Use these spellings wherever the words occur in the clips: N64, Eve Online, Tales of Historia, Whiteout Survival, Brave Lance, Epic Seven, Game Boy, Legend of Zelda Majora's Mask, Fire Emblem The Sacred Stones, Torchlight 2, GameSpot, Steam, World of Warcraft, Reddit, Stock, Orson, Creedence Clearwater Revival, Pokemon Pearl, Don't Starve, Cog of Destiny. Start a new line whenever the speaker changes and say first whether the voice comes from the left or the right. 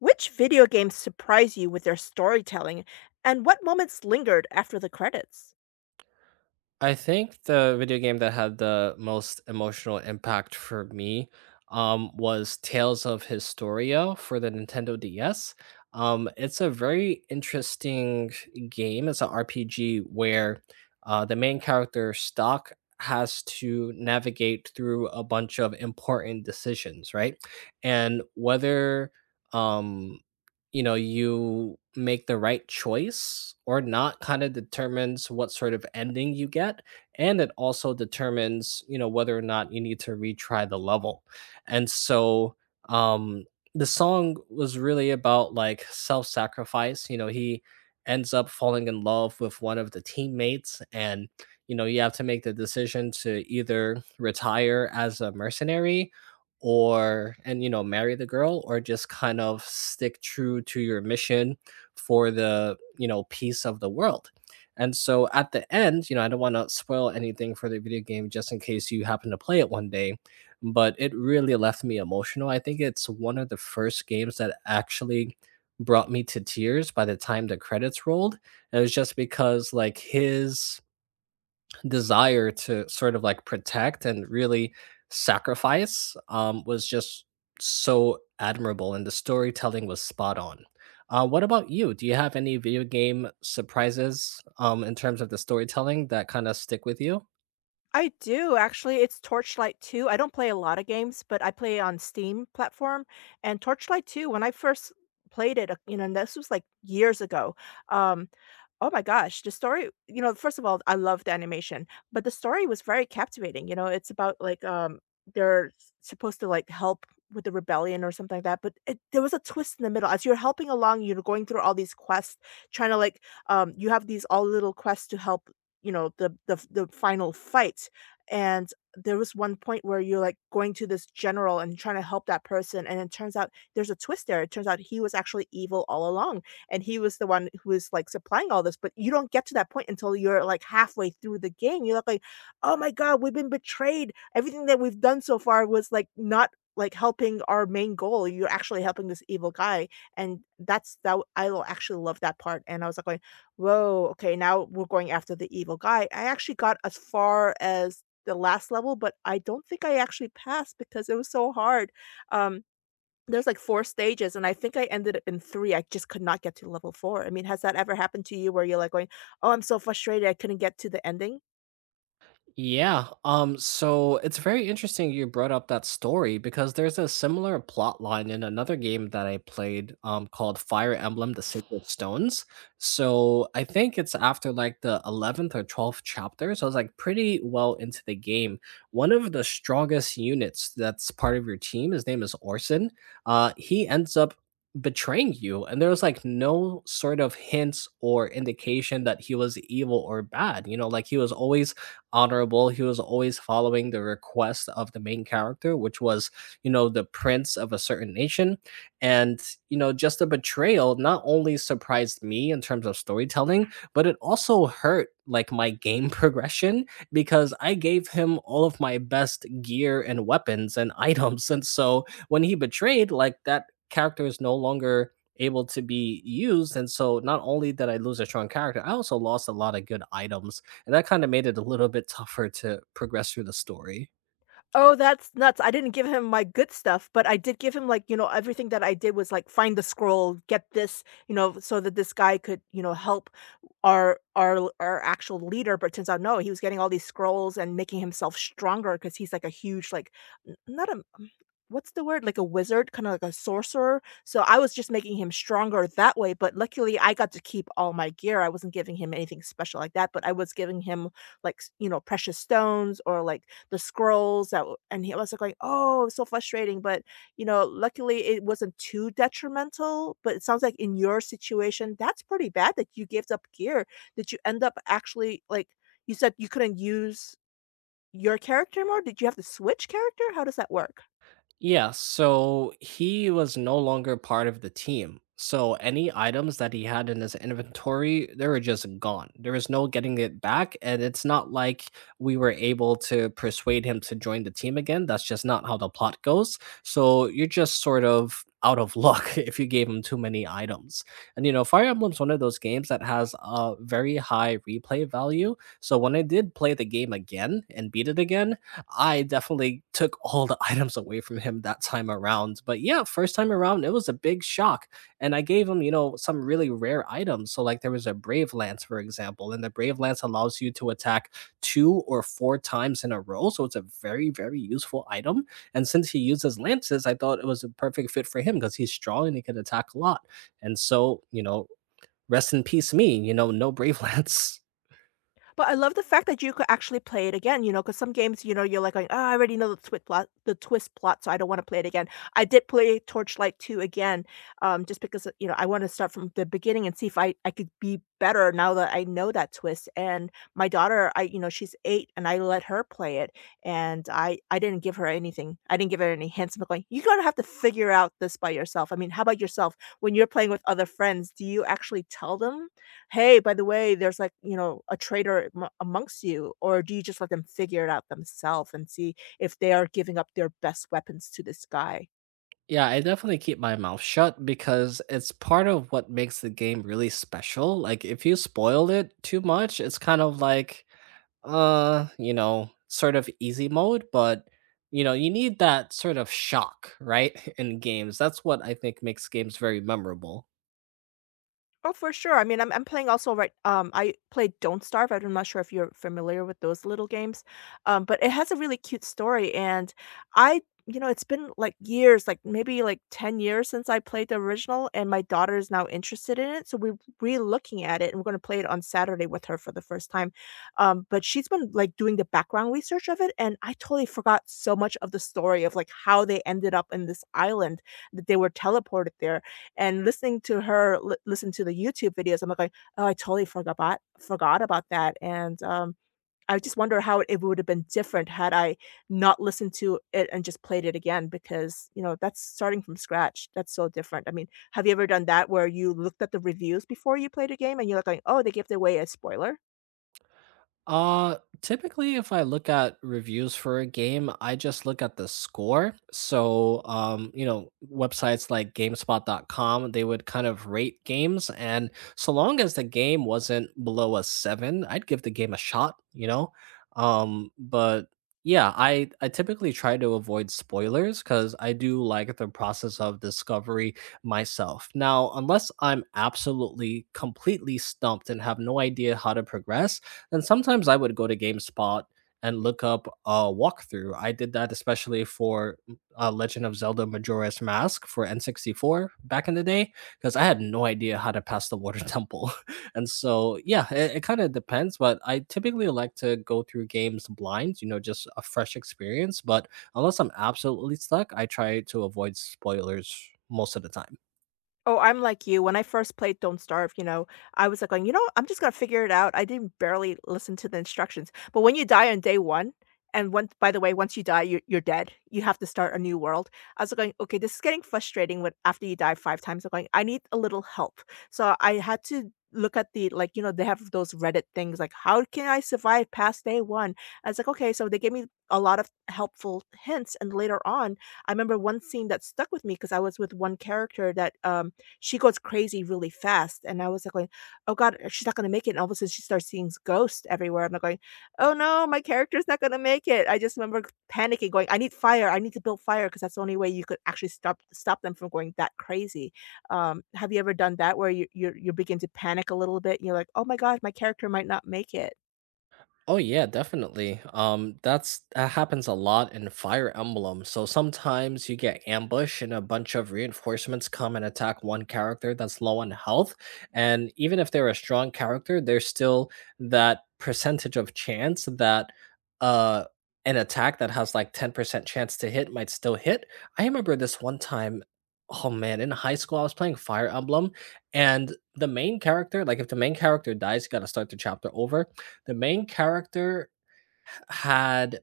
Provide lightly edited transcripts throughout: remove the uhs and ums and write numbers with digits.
left: Which video games surprise you with their storytelling, and what moments lingered after the credits?
right: I think the video game that had the most emotional impact for me was Tales of Historia for the Nintendo DS. It's a very interesting game. It's an RPG where the main character, Stock, has to navigate through a bunch of important decisions, right? And whether um you make the right choice or not kind of determines what sort of ending you get, and it also determines whether or not you need to retry the level. And so um the song was really about like self-sacrifice. He ends up falling in love with one of the teammates, and you have to make the decision to either retire as a mercenary or and marry the girl, or just kind of stick true to your mission for the peace of the world. And so at the end, I don't want to spoil anything for the video game just in case you happen to play it one day, but it really left me emotional. I think it's one of the first games that actually brought me to tears by the time the credits rolled. And it was just because like his desire to sort of like protect and really sacrifice was just so admirable, and the storytelling was spot on. What about you? Do you have any video game surprises in terms of the storytelling that kind of stick with you?
left: I do actually. It's Torchlight 2. I don't play a lot of games, but I play on Steam platform. And Torchlight 2, when I first played it, and this was like years ago. Um, oh my gosh, the story, you know, first of all, I loved the animation, but the story was very captivating. You know, it's about like supposed to like help with the rebellion or something like that. But there was a twist in the middle. As you're helping along, you're going through all these quests, trying to like you have these all little quests to help you know, the final fight, and there was one point where you're, like, going to this general and trying to help that person, and it turns out there's a twist there. It turns out he was actually evil all along, and he was the one who was, like, supplying all this, but you don't get to that point until you're, like, halfway through the game. You're like, "Oh my god, we've been betrayed, everything that we've done so far was, like, not, like, helping our main goal, you're actually helping this evil guy," and that's that I w I l actually love that part, and I was like whoa, okay, now we're going after the evil guy. I actually got as far as the last level, but I don't think I actually passed because it was so hard. Um, there's like four stages, and I think I ended up in three. I just could not get to level four. I mean, has that ever happened to you where you're like going, oh, I'm so frustrated, I couldn't get to the ending?
right: Yeah. So it's very interesting you brought up that story because there's a similar plot line in another game that I played called Fire Emblem The Sacred Stones. So I think it's after like the 11th or 12th chapter. So it's like pretty well into the game. One of the strongest units that's part of your team, his name is Orson. He ends up betraying you, and there was like no sort of hints or indication that he was evil or bad. Like he was always honorable. He was always following the request of the main character, which was, the prince of a certain nation. And, just the betrayal not only surprised me in terms of storytelling, but it also hurt like my game progression because I gave him all of my best gear and weapons and items. And so when he betrayed, like that character is no longer able to be used. And so not only did I lose a strong character, I also lost a lot of good items, and that kind of made it a little bit tougher to progress through the story.
left: Oh, that's nuts. I didn't give him my good stuff, but I did give him like, you know, everything that I did was like find the scroll, get this, you know, so that this guy could, you know, help our actual leader, but turns out, no, he was getting all these scrolls and making himself stronger because he's like a huge, like, n not a what's the word? Like a wizard, kinda like a sorcerer, so I was just making him stronger that way, but luckily I got to keep all my gear. I wasn't giving him anything special like that, but I was giving him, like, s you know, precious stones or, like, the scrolls that w and he was like going, "Oh, it's so frustrating," but you know, luckily it wasn't too detrimental. But it sounds like in your situation, that's pretty bad that you gave up gear. Did you end up actually like you said you couldn't use your character more? Did you have to switch character? How does that work?
right: Yeah, so he was no longer part of the team. So any items that he had in his inventory, they were just gone. There was no getting it back. And it's not like we were able to persuade him to join the team again. That's just not how the plot goes. So you're just sort of out of luck if you gave him too many items. And Fire Emblem's one of those games that has a very high replay value. So when I did play the game again and beat it again, I definitely took all the items away from him that time around. But yeah, first time around, it was a big shock. And I gave him, some really rare items. So, like, there was a Brave Lance, for example, and the Brave Lance allows you to attack two or four times in a row. So, it's a very, very useful item. And since he uses lances, I thought it was a perfect fit for him because he's strong and he can attack a lot. And so, rest in peace, me, no Brave Lance.
left: But I love the fact that you could actually play it again, you know, because some games, you know, you're like going, "Oh, I already know the twist plot, so I don't wanna play it again." I did play Torchlight 2 again, just because, you know, I wanna start from the beginning and see if I could be better now that I know that twist. And my daughter, I you know, she's 8, and I let her play it, and I didn't give her anything. I didn't give her any hints. I'm going, "You're gonna have to figure out this by yourself." I mean, how about yourself? When you're playing with other friends, do you actually tell them, "Hey, by the way, there's like, you know, a traitor amongst you," or do you just let them figure it out themselves and see if they are giving up their best weapons to this guy?
right: Yeah, I definitely keep my mouth shut because it's part of what makes the game really special. Like if you spoil it too much, it's kind of like sort of easy mode, but you need that sort of shock, right? In games. That's what I think makes games very memorable.
left: Oh, for sure. I mean, I'm playing also right. I played Don't Starve. I'm not sure if you're familiar with those little games, but it has a really cute story. And I, you know, it's been like years, like maybe like 10 years since I played the original, and my daughter is now interested in it. So we're re-looking at it, and we're going to play it on Saturday with her for the first time. But she's been like doing the background research of it, and I totally forgot so much of the story of like how they ended up in this island, that they were teleported there. And listen to the YouTube videos, I'm like going, "Oh, I totally forgot about that." And, I just wonder how it would have been different had I not listened to it and just played it again because, you know, that's starting from scratch. That's so different. I mean, have you ever done that where you looked at the reviews before you played a game and you're like going, "Oh, they gave away a spoiler?"
right: Typically, if I look at reviews for a game, I just look at the score. So websites like GameSpot.com, they would kind of rate games, and so long as the game wasn't below a seven, I'd give the game a shot. But yeah, I typically try to avoid spoilers because I do like the process of discovery myself. Now, unless I'm absolutely completely stumped and have no idea how to progress. And sometimes I would go to GameSpot and look up a walkthrough. I did that especially for Legend of Zelda Majora's Mask for N64 back in the day because I had no idea how to pass the Water Temple. Yeah, it kind of depends, but I typically like to go through games blind, just a fresh experience. But unless I'm absolutely stuck, I try to avoid spoilers most of the time.
left: Oh, I'm like you. When I first played Don't Starve, you know, I was like going, you know, what? I'm just gonna figure it out. I didn't barely listen to the instructions. But when you die on day one, and once by the way, once you die, you're dead. You have to start a new world. I was like, going, okay, this is getting frustrating when after you die five times. I'm going, I need a little help. So I had to look at the like, you know, they have those Reddit things like how can I survive past day one? I was like, okay, so they gave me a lot of helpful hints. And later on, I remember one scene that stuck with me because I was with one character that she goes crazy really fast. And I was like going, oh God, she's not going to make it. And all of a sudden she starts seeing ghosts everywhere. I'm like going, oh no, my character's not going to make it. I just remember panicking going, I need fire. I need to build fire because that's the only way you could actually stop them from going that crazy. Have you ever done that where you begin to panic a little bit? And you're like, oh my God, my character might not make it.
right: Oh yeah, definitely. That happens a lot in Fire Emblem. So sometimes you get ambush and a bunch of reinforcements come and attack one character that's low on health, and even if they're a strong character, there's still that percentage of chance that uh an attack that has like 10% chance to hit might still hit. I remember this one time, oh man, in high school I was playing Fire Emblem, and the main character, like if the main character dies, you got to start the chapter over. The main character had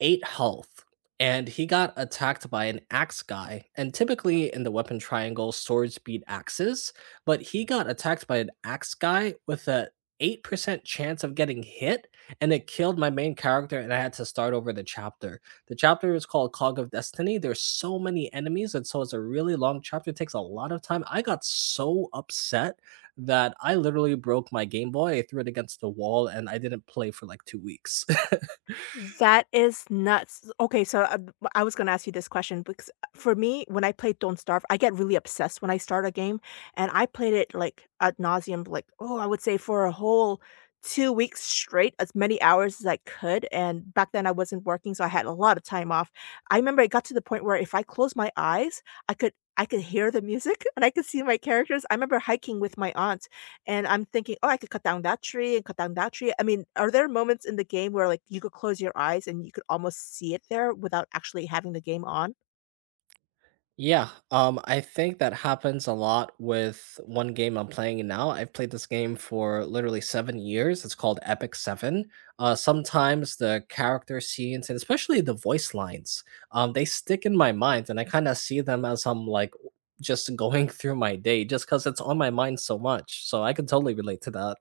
right: eight health, and he got attacked by an axe guy. And typically in the weapon triangle, swords beat axes, but he got attacked by an axe guy with a 8% chance of getting hit, and it killed my main character, and I had to start over the chapter. The chapter is called Cog of Destiny. There's so many enemies, and so it's a really long chapter. It takes a lot of time. I got so upset that I literally broke my Game Boy. I threw it against the wall, and I didn't play for like two weeks.
left: That is nuts. Okay, so I was gonna ask you this question because for me, when I play Don't Starve, I get really obsessed when I start a game, and I played it like ad nauseum, like oh, I would say for a whole 2 weeks straight, as many hours as I could. And back then, I wasn't working, so I had a lot of time off. I remember it got to the point where if I closed my eyes, I could hear the music and I could see my characters. I remember hiking with my aunt and I'm thinking, "Oh, I could cut down that tree and cut down that tree." I mean, are there moments in the game where, like, you could close your eyes and you could almost see it there without actually having the game on?
right: Yeah, I think that happens a lot with one game I'm playing now. I've played this game for literally 7 years. It's called Epic Seven. Sometimes the character scenes and especially the voice lines, they stick in my mind, and I kind of see them as I'm like just going through my day, just because it's on my mind so much. So I can totally relate to that.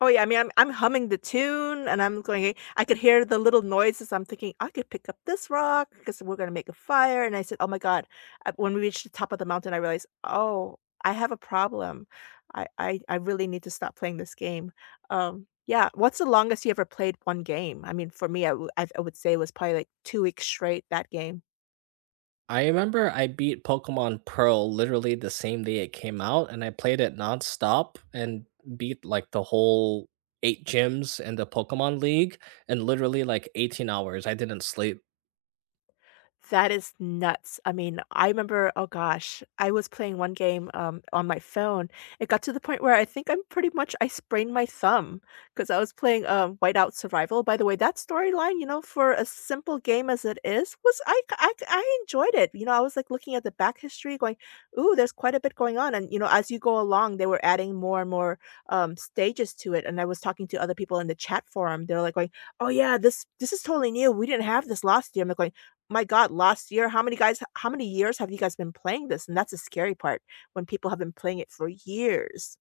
left: Oh, yeah, I mean, I'm humming the tune and I'm going I could hear the little noises. I'm thinking, "I could pick up this rock because we 'cause we're gonna make a fire," and I said, "Oh my god." When we reached the top of the mountain, I realized, "Oh, I have a problem. I really need to stop playing this game." Yeah, what's the longest you ever played one game? I mean, for me, I w- I would say it was probably, like, 2 weeks straight, that game.
right: I remember I beat Pokemon Pearl literally the same day it came out, and I played it nonstop and beat like the whole eight gyms in the Pokemon League in literally like 18 hours. I didn't sleep.
left: That is nuts. I mean, I remember, oh gosh, I was playing one game on my phone. It got to the point where I think I'm pretty much I sprained my thumb because I was playing Whiteout Survival. By the way, that storyline, you know, for a simple game as it is, was I enjoyed it. You know, I was like looking at the back history, going, "Ooh, there's quite a bit going on." And you know, as you go along, they were adding more and more stages to it. And I was talking to other people in the chat forum. They're like, going, "Oh yeah, this is totally new. We didn't have this last year." I'm like going. My god, last year, how many years have you guys been playing this? And that's the scary part, when people have been playing it for years.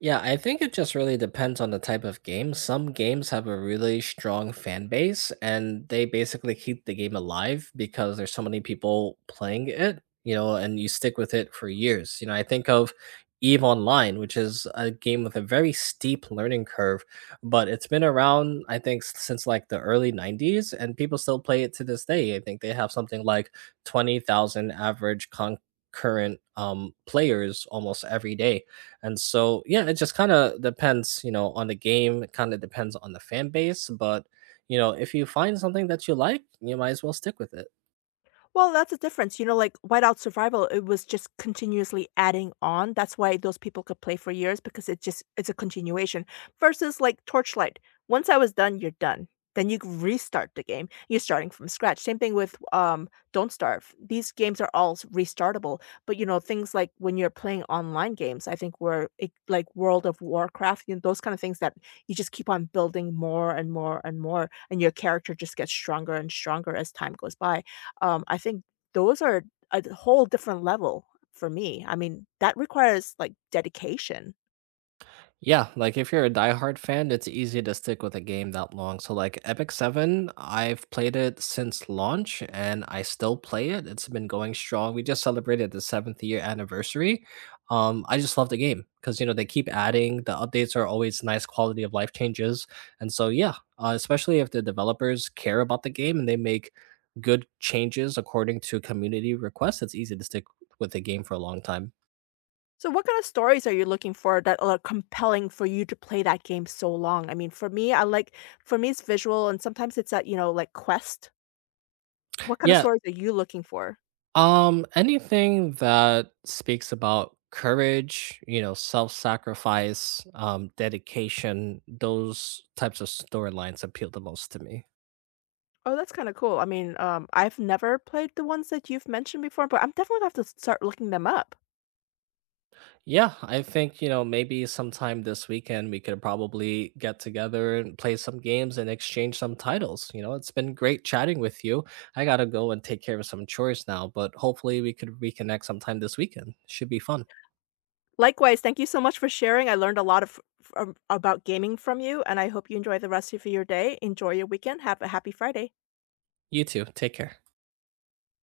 right: Yeah, I think it just really depends on the type of game. Some games have a really strong fan base and they basically keep the game alive because there's so many people playing it, and you stick with it for years. I think of Eve Online, which is a game with a very steep learning curve, but it's been around, I think, since like the early 90s, and people still play it to this day. I think they have something like 20,000 average concurrent players almost every day. Yeah, it just kind of depends, on the game. It kind of depends on the fan base. But, if you find something that you like, you might as well stick with it.
left: Well, that's the difference. You know, like Whiteout Survival, it was just continuously adding on. That's why those people could play for years because it's a continuation. Versus like Torchlight, once I was done, you're done. Then you restart the game. You're starting from scratch. Same thing with Don't Starve. These games are all restartable. But you know, things like when you're playing online games, I think where like World of Warcraft, you know, those kind of things that you just keep on building more and more and more, and your character just gets stronger and stronger as time goes by, I think those are a d whole different level for me. I mean, that requires, like, dedication.
right: Yeah, like if you're a diehard fan, it's easy to stick with a game that long. So like Epic 7, I've played it since launch and I still play it. It's been going strong. We just celebrated the 7th year anniversary. I just love the game because they keep adding, the updates are always nice quality of life changes. And so yeah, especially if the developers care about the game and they make good changes according to community requests, it's easy to stick with the game for a long time.
left: So what kind of stories are you looking for that are compelling for you to play that game so long? I mean, for me, I like for me, it's visual and sometimes it's that you know, like, quest. What kind of
right: Yeah,
left: stories are you looking for?
right: Anything that speaks about courage, self-sacrifice, dedication, those types of storylines appeal the most to me.
left: Oh, that's kinda cool. I mean, I've never played the ones that you've mentioned before, but I'm definitely gonna have to start looking them up.
right: Yeah, I think, maybe sometime this weekend we could probably get together and play some games and exchange some titles. You know, it's been great chatting with you. I gotta go and take care of some chores now, but hopefully we could reconnect sometime this weekend. Should be fun.
left: Likewise, thank you so much for sharing. I learned a lot of from about gaming from you, and I hope you enjoy the rest of your day. Enjoy your weekend. Have a happy Friday.
right: You too. Take care.